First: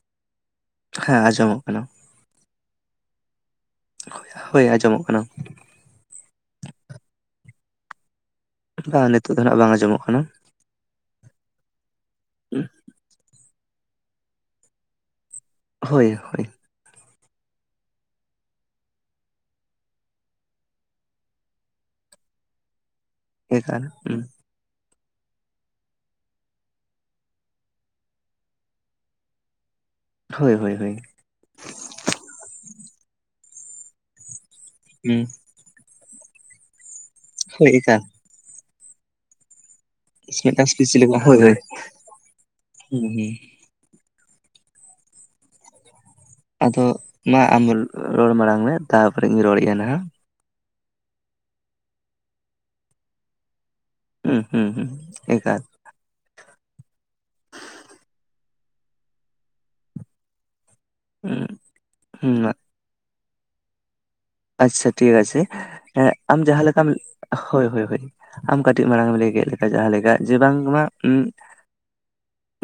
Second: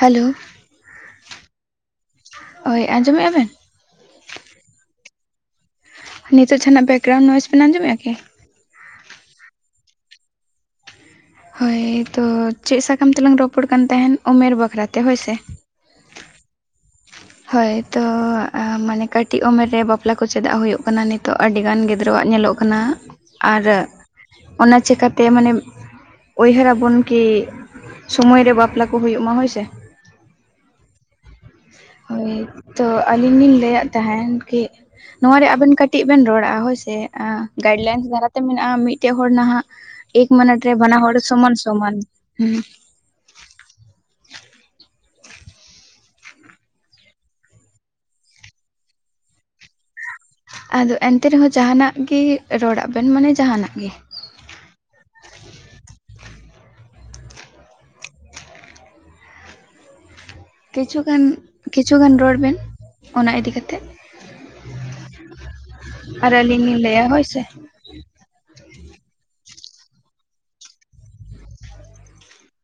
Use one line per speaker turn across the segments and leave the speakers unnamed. Hello
ᱦᱮᱸ ᱟᱸᱡᱚᱢᱚᱜ ᱠᱟᱱᱟ
ᱦᱳᱭ ᱟᱸᱡᱚᱢᱮᱫᱼᱟ ᱵᱮᱱ
ᱦᱳᱭ ᱟᱸᱡᱚᱢᱚᱜ ᱠᱟᱱᱟ
ᱱᱤᱛᱚᱜ ᱡᱟᱦᱱᱟᱜ ᱡᱟᱣ ᱱᱚᱚᱭᱡᱽ ᱵᱮᱱ ᱟᱡᱚᱢᱮᱫ ᱠᱤ
ᱱᱤᱛᱚᱜ ᱫᱚ ᱱᱟᱜ ᱵᱟᱝ ᱟᱸᱡᱚᱢᱚᱜ ᱠᱟᱱᱟ
ᱦᱳᱭ ᱛᱚ ᱪᱮᱫ ᱥᱟᱠᱟᱢ ᱛᱮᱞᱟᱝ ᱨᱚᱯᱚᱲ ᱠᱟᱱ ᱛᱟᱦᱮᱱ ᱩᱢᱮᱨ ᱵᱟᱠᱷᱨᱟ ᱛᱮ ᱦᱳᱭ ᱥᱮ
ᱦᱳᱭ ᱦᱳᱭ
ᱦᱳᱭ ᱛᱚ ᱢᱟᱱᱮ ᱠᱟᱹᱴᱤᱡ ᱩᱢᱮᱨ ᱨᱮ ᱵᱟᱯᱞᱟ ᱠᱚ ᱪᱮᱫᱟᱜ ᱦᱩᱭᱩᱜ ᱠᱟᱱᱟ ᱱᱤᱛᱚᱜ ᱟᱹᱰᱤ ᱜᱟᱱ ᱜᱤᱫᱽᱨᱟᱹᱣᱟᱜ ᱧᱮᱞᱚᱜ ᱠᱟᱱᱟ ᱠᱟᱱᱟ ᱟᱨ
ᱮᱠᱟᱞ ᱦᱩᱸ,
ᱚᱱᱟ ᱪᱤᱠᱟᱹᱛᱮ ᱢᱟᱱᱮ ᱩᱭᱦᱟᱹᱨᱟᱵᱚᱱ ᱠᱤ ᱥᱳᱢᱚᱭ ᱨᱮ ᱵᱟᱯᱞᱟ ᱠᱚ ᱦᱩᱭᱩᱜ ᱢᱟ ᱦᱳᱭ ᱥᱮ
ᱦᱳᱭ ᱦᱳᱭ ᱦᱳᱭ
ᱦᱳᱭ ᱛᱚ ᱟᱹᱞᱤᱧ ᱞᱤᱧ ᱞᱟᱹᱭᱫ ᱛᱟᱦᱮᱱ ᱠᱤ
ᱦᱩᱸ,
ᱱᱚᱣᱟᱣᱟᱨᱮ ᱟᱵᱮᱱ ᱠᱟᱹᱴᱤᱡ ᱠᱟᱹᱴᱤᱡ ᱵᱮᱱ ᱨᱚᱲᱟᱼᱟ ᱦᱳᱭᱥᱮ
ᱦᱳᱭ
ᱜᱟᱭᱤᱰ
ᱮᱠᱟᱞ
ᱞᱟᱭᱤᱱᱥ ᱫᱟᱨᱟᱛᱮ ᱢᱮᱱᱟᱜᱼᱟ ᱢᱤᱫᱴᱮᱡ ᱦᱚᱲ ᱱᱟᱦᱟᱜ ᱮᱠ ᱢᱤᱱᱤᱴ
ᱢᱤᱫᱴᱟᱝ
ᱨᱮ
ᱥᱯᱤᱪ
ᱵᱟᱱᱟ ᱦᱚᱲ
ᱞᱮᱠᱟ ᱦᱳᱭ
ᱥᱚᱢᱟᱱ
ᱦᱳᱭ
ᱥᱚᱢᱟᱱ ᱦᱮ
[unintelligible] ᱟᱫᱚ ᱢᱟ ᱟᱢ ᱨᱚᱲ ᱢᱟᱲᱟᱝ ᱢᱮ ᱛᱟᱯᱚᱨᱮᱧ ᱨᱚᱲᱮᱫᱼᱟ ᱱᱟᱦᱟᱜ
ᱟᱫᱚ ᱮᱱᱛᱮ ᱨᱮᱦᱚᱸ ᱡᱟᱦᱟᱱᱟᱜ ᱜᱮ ᱨᱚᱲᱟᱜ ᱵᱮᱱ ᱢᱟᱱᱮ ᱡᱟᱦᱟᱱᱟᱜ ᱜᱮ
ᱦᱩᱸ ᱦᱩᱸ ᱦᱩᱸ ᱮᱠᱟᱞ
ᱠᱤᱪᱷᱩᱜᱟᱱ
ᱦᱩᱸ
ᱠᱤᱪᱷᱩᱜᱟᱱ
ᱦᱩᱸ
ᱨᱚᱲ ᱵᱮᱱ ᱚᱱᱟ ᱤᱫᱤ ᱠᱟᱛᱮᱫ
ᱟᱪᱪᱷᱟ ᱴᱷᱤᱠ ᱟᱪᱷᱮᱸ
ᱟᱨ
ᱟᱢ
ᱟᱹᱞᱤᱧ
ᱡᱟᱦᱟᱸ
ᱞᱤᱧ
ᱞᱮᱠᱟᱢ
ᱞᱟᱹᱭᱟ ᱥᱮ
ᱦᱳᱭ ᱦᱳᱭ ᱦᱳ ᱟᱢ ᱠᱟᱹᱴᱤᱡ ᱢᱟᱲᱟᱝ ᱮᱢ ᱞᱮ ᱜᱮᱫ ᱞᱮᱠᱟ ᱡᱟᱦᱟᱸ ᱞᱮᱠᱟ ᱡᱮ ᱵᱟᱝ ᱢᱟ ᱩᱸ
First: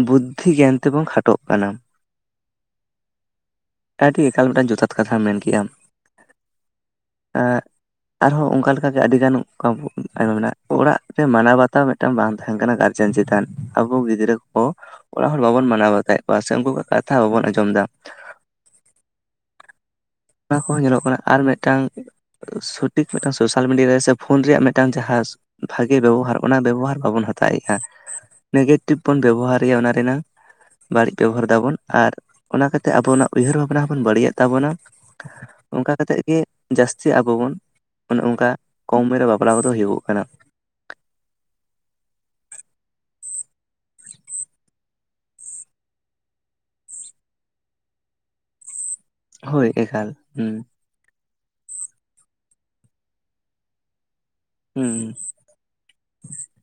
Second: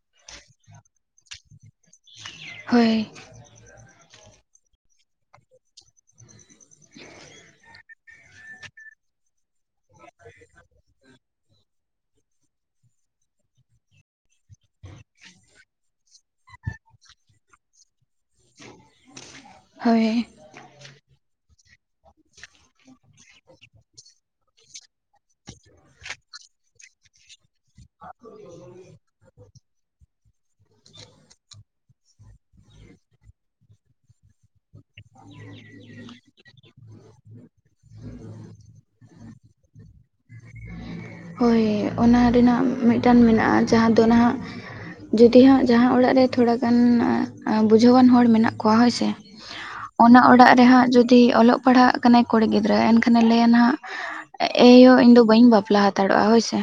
ᱵᱩᱫᱽᱫᱷᱤ ᱜᱮᱭᱟᱱ ᱛᱮᱵᱚᱱ ᱠᱷᱟᱴᱚᱜ ᱠᱟᱱᱟ
ᱦᱳᱭ
ᱟᱹᱰᱤ ᱮᱠᱟᱞ ᱢᱤᱫᱴᱟᱝ ᱡᱚᱛᱷᱟᱛ ᱠᱟᱛᱷᱟᱢ ᱢᱮᱱ ᱠᱮᱫᱮᱜᱼᱟ ᱮᱸ ᱟᱨᱦᱚᱸ ᱚᱱᱠᱟᱠᱟᱜ ᱟᱹᱰᱤ ᱜᱟᱱ ᱟᱭᱢᱟ ᱢᱮᱱᱟᱜᱼᱟ ᱚᱲᱟᱜ ᱨᱮ ᱢᱟᱱᱟᱣ ᱵᱟᱛᱟᱣ ᱢᱤᱫᱴᱟᱝ ᱵᱟᱝ ᱛᱟᱦᱮᱱ ᱠᱟᱱᱟ ᱜᱟᱨᱡᱮᱱ ᱪᱮᱛᱟᱱ ᱟᱵᱚ ᱜᱤᱫᱽᱨᱟᱹ ᱠᱚ ᱚᱲᱟᱜ ᱦᱚᱲ ᱵᱟᱵᱚᱱ ᱢᱟᱱᱟᱣ ᱵᱟᱛᱟᱭᱮᱫ ᱠᱚᱣᱟ ᱥᱮ ᱩᱱᱠᱩᱣᱟᱜ ᱠᱟᱛᱷᱟ ᱵᱟᱵᱚᱱ ᱟᱸᱡᱚᱢ ᱮᱫᱟ
ᱦᱳᱭ
ᱚᱱᱟ ᱠᱚᱦᱚᱸ ᱧᱮᱞᱚᱜ ᱠᱟᱱᱟ ᱟᱨ ᱢᱤᱫᱴᱟᱝ ᱥᱚᱴᱷᱤᱠ ᱢᱤᱫᱴᱟᱝ ᱥᱳᱥᱟᱞ ᱢᱤᱰᱤᱭᱟ ᱨᱮ ᱥᱮ ᱯᱷᱳᱱ ᱨᱮᱭᱟᱜ ᱢᱤᱫᱴᱟᱝ ᱡᱟᱦᱟᱸ ᱵᱷᱟᱜᱮ ᱵᱮᱵᱚᱦᱟᱨ ᱚᱱᱟ ᱵᱮᱵᱚᱦᱟᱨ ᱵᱟᱵᱚᱱ ᱦᱟᱛᱟᱣᱮᱫᱼᱟ ᱱᱮᱜᱮᱴᱤᱵᱷ ᱵᱚᱱ ᱵᱮᱵᱚᱦᱟᱨ ᱚᱱᱟ ᱨᱮᱱᱟᱜᱝ ᱵᱟᱹᱲᱤᱡ ᱵᱮᱵᱚᱦᱟᱨ ᱫᱫᱟᱵᱚᱱ ᱟᱨ ᱚᱱᱟ ᱠᱟᱛᱮ ᱟᱵᱚᱱᱟᱜ ᱩᱭᱦᱟᱹᱨ ᱵᱷᱟᱵᱱᱟ ᱦᱚᱸᱵᱚᱱ ᱵᱟᱹᱲᱤᱡᱮᱫ ᱛᱟᱵᱚᱱᱟ ᱚᱱᱠᱟ ᱠᱟᱛᱮᱫ ᱜᱮ ᱡᱟᱹᱥᱛᱤ ᱟᱵᱚ ᱵᱚᱱ ᱚᱱᱮ ᱚᱱᱠᱟ ᱠᱚᱢ ᱩᱢᱮᱨ ᱨᱮ ᱵᱟᱯᱞᱟ ᱠᱚᱫᱚ ᱦᱩᱭᱩᱜ ᱠᱟᱱᱟ
ᱦᱳᱭ ᱚᱱᱟ ᱨᱮᱱᱟᱜ ᱢᱤᱫᱴᱟᱱ ᱢᱮᱱᱟᱜᱼᱟ ᱡᱟᱦᱟᱸ ᱫᱚ ᱱᱟᱦᱟᱜ ᱡᱩᱫᱤ ᱦᱟᱸᱜ ᱡᱟᱦᱟᱸ ᱚᱲᱟᱜ ᱨᱮ ᱛᱷᱚᱲᱟ ᱜᱟᱱ ᱵᱩᱡᱷᱟᱹᱣᱟᱱ ᱦᱚᱲ ᱢᱮᱱᱟᱜ ᱠᱚᱣᱟ ᱦᱳᱭ ᱥᱮ
ᱦᱳᱭ ᱮᱠᱟᱞ
ᱚᱱᱟ ᱚᱲᱟᱜ
ᱦᱩᱸ
ᱨᱮᱦᱟᱸᱜ ᱡᱩᱫᱤ ᱚᱞᱚᱜ ᱯᱟᱲᱦᱟᱜ ᱠᱟᱱᱟᱭ ᱠᱩᱲᱤ ᱜᱤᱫᱽᱨᱟᱹ ᱮᱱᱠᱷᱟᱱᱮ ᱞᱟᱹᱭᱟ ᱱᱟᱦᱟᱜ ᱮᱭᱳ
ᱦᱩᱸ
ᱤᱧ ᱫᱚ ᱵᱟᱹᱧ ᱵᱟᱯᱞᱟ ᱦᱟᱛᱟᱲᱚᱜᱼᱟ ᱦᱳᱭ ᱥᱮ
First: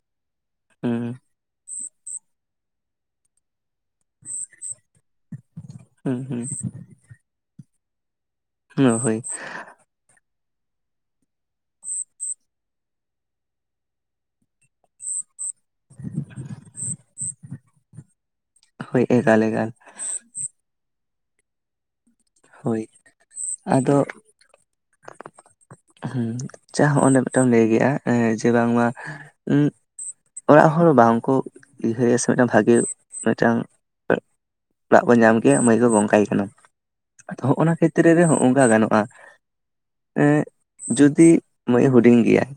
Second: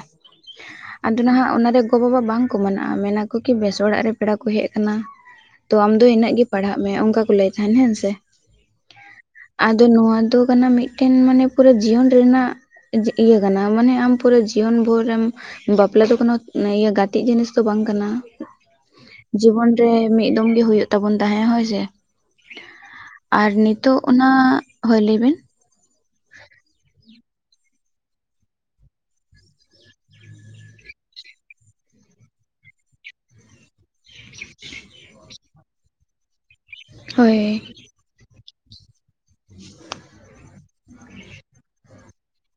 ᱦᱩᱸ
ᱟᱫᱚ ᱱᱟᱦᱟᱜ ᱚᱱᱟᱨᱮ ᱜᱚ ᱵᱟᱵᱟ ᱵᱟᱝ ᱠᱚ ᱢᱮᱱᱟ ᱟᱠᱚ ᱠᱤ ᱵᱮᱥ ᱚᱲᱟᱜ ᱨᱮ ᱯᱮᱲᱟ ᱠᱚ ᱦᱮᱡ ᱟᱠᱟᱱᱟ ᱛᱚ ᱟᱢ ᱫᱚ
ᱦᱩᱸ
ᱤᱱᱟᱹᱜ ᱜᱮ ᱯᱟᱲᱦᱟᱜ ᱢᱮ ᱚᱱᱠᱟ ᱠᱚ ᱞᱟᱹᱭ ᱛᱟᱦᱮᱱ ᱦᱮᱸ ᱥᱮ
ᱚ ᱦᱳᱭ
ᱟᱫᱚ ᱱᱚᱣᱟ ᱫᱚ ᱠᱟᱱᱟ ᱢᱤᱫᱴᱮᱱ ᱢᱟᱱᱮ ᱯᱩᱨᱟᱹ ᱡᱤᱭᱚᱱ ᱨᱮᱱᱟᱜ ᱤᱭᱟᱹ ᱠᱟᱱᱟ ᱢᱟᱱᱮ ᱟᱢ ᱯᱩᱨᱟᱹ ᱡᱤᱭᱚᱱ ᱵᱷᱳᱨᱢ ᱵᱟᱯᱞᱟ ᱫᱚ ᱠᱚᱱᱚ ᱤᱭᱟᱹ ᱠᱟᱛᱮᱜ ᱡᱤᱱᱤᱥ ᱫᱚ ᱵᱟᱝ ᱠᱟᱱᱟ
ᱦᱳᱭ ᱮᱠᱟᱞ ᱮᱠᱟᱞ
ᱡᱤᱵᱚᱱ ᱨᱮ ᱢᱤᱫ ᱫᱚᱢ ᱜᱮ ᱦᱩᱭᱩᱜ ᱛᱟᱵᱚᱱ ᱛᱟᱦᱮᱸ ᱦᱳᱭ ᱥᱮ
ᱦᱳᱭ
ᱟᱨ
ᱟᱫᱚ
ᱱᱤᱛᱳᱜ ᱚᱱᱟ ᱦᱳᱭ ᱞᱟᱹᱭ ᱵᱤᱱ
ᱦᱸ ᱪᱟ ᱦᱚᱸᱜ ᱚᱸᱰᱮ ᱢᱤᱫᱴᱢ ᱞᱟᱹᱭ ᱠᱮᱫᱭᱟ ᱡᱮ ᱵᱟᱝᱢᱟ ᱩᱜ ᱚᱲᱟᱜ ᱦᱚᱲ ᱵᱟᱝᱠᱚ ᱩᱭᱦᱟᱹᱨᱭᱟ ᱥᱮ ᱢᱤᱫᱴᱟᱝ ᱵᱷᱟᱜᱤ ᱢᱤᱫᱴᱟᱝ ᱚᱲᱟᱜ ᱠᱚ ᱧᱟᱢ ᱠᱮᱭᱟ ᱢᱟᱹᱭ ᱠᱚ ᱜᱚᱝ ᱠᱟᱭ ᱠᱟᱱᱟ
ᱦᱳᱭ
ᱟᱫᱚ ᱦᱚᱸᱜᱼ ᱱᱟ ᱠᱷᱮᱛᱨᱮ ᱨᱮ ᱦᱚᱸᱜᱚᱝᱠᱟ ᱜᱟᱱᱚᱜᱼᱟ ᱮᱜ ᱡᱩᱫᱤ ᱢᱟᱹᱭ ᱦᱩᱰᱤᱧ ᱜᱮᱭᱟᱭ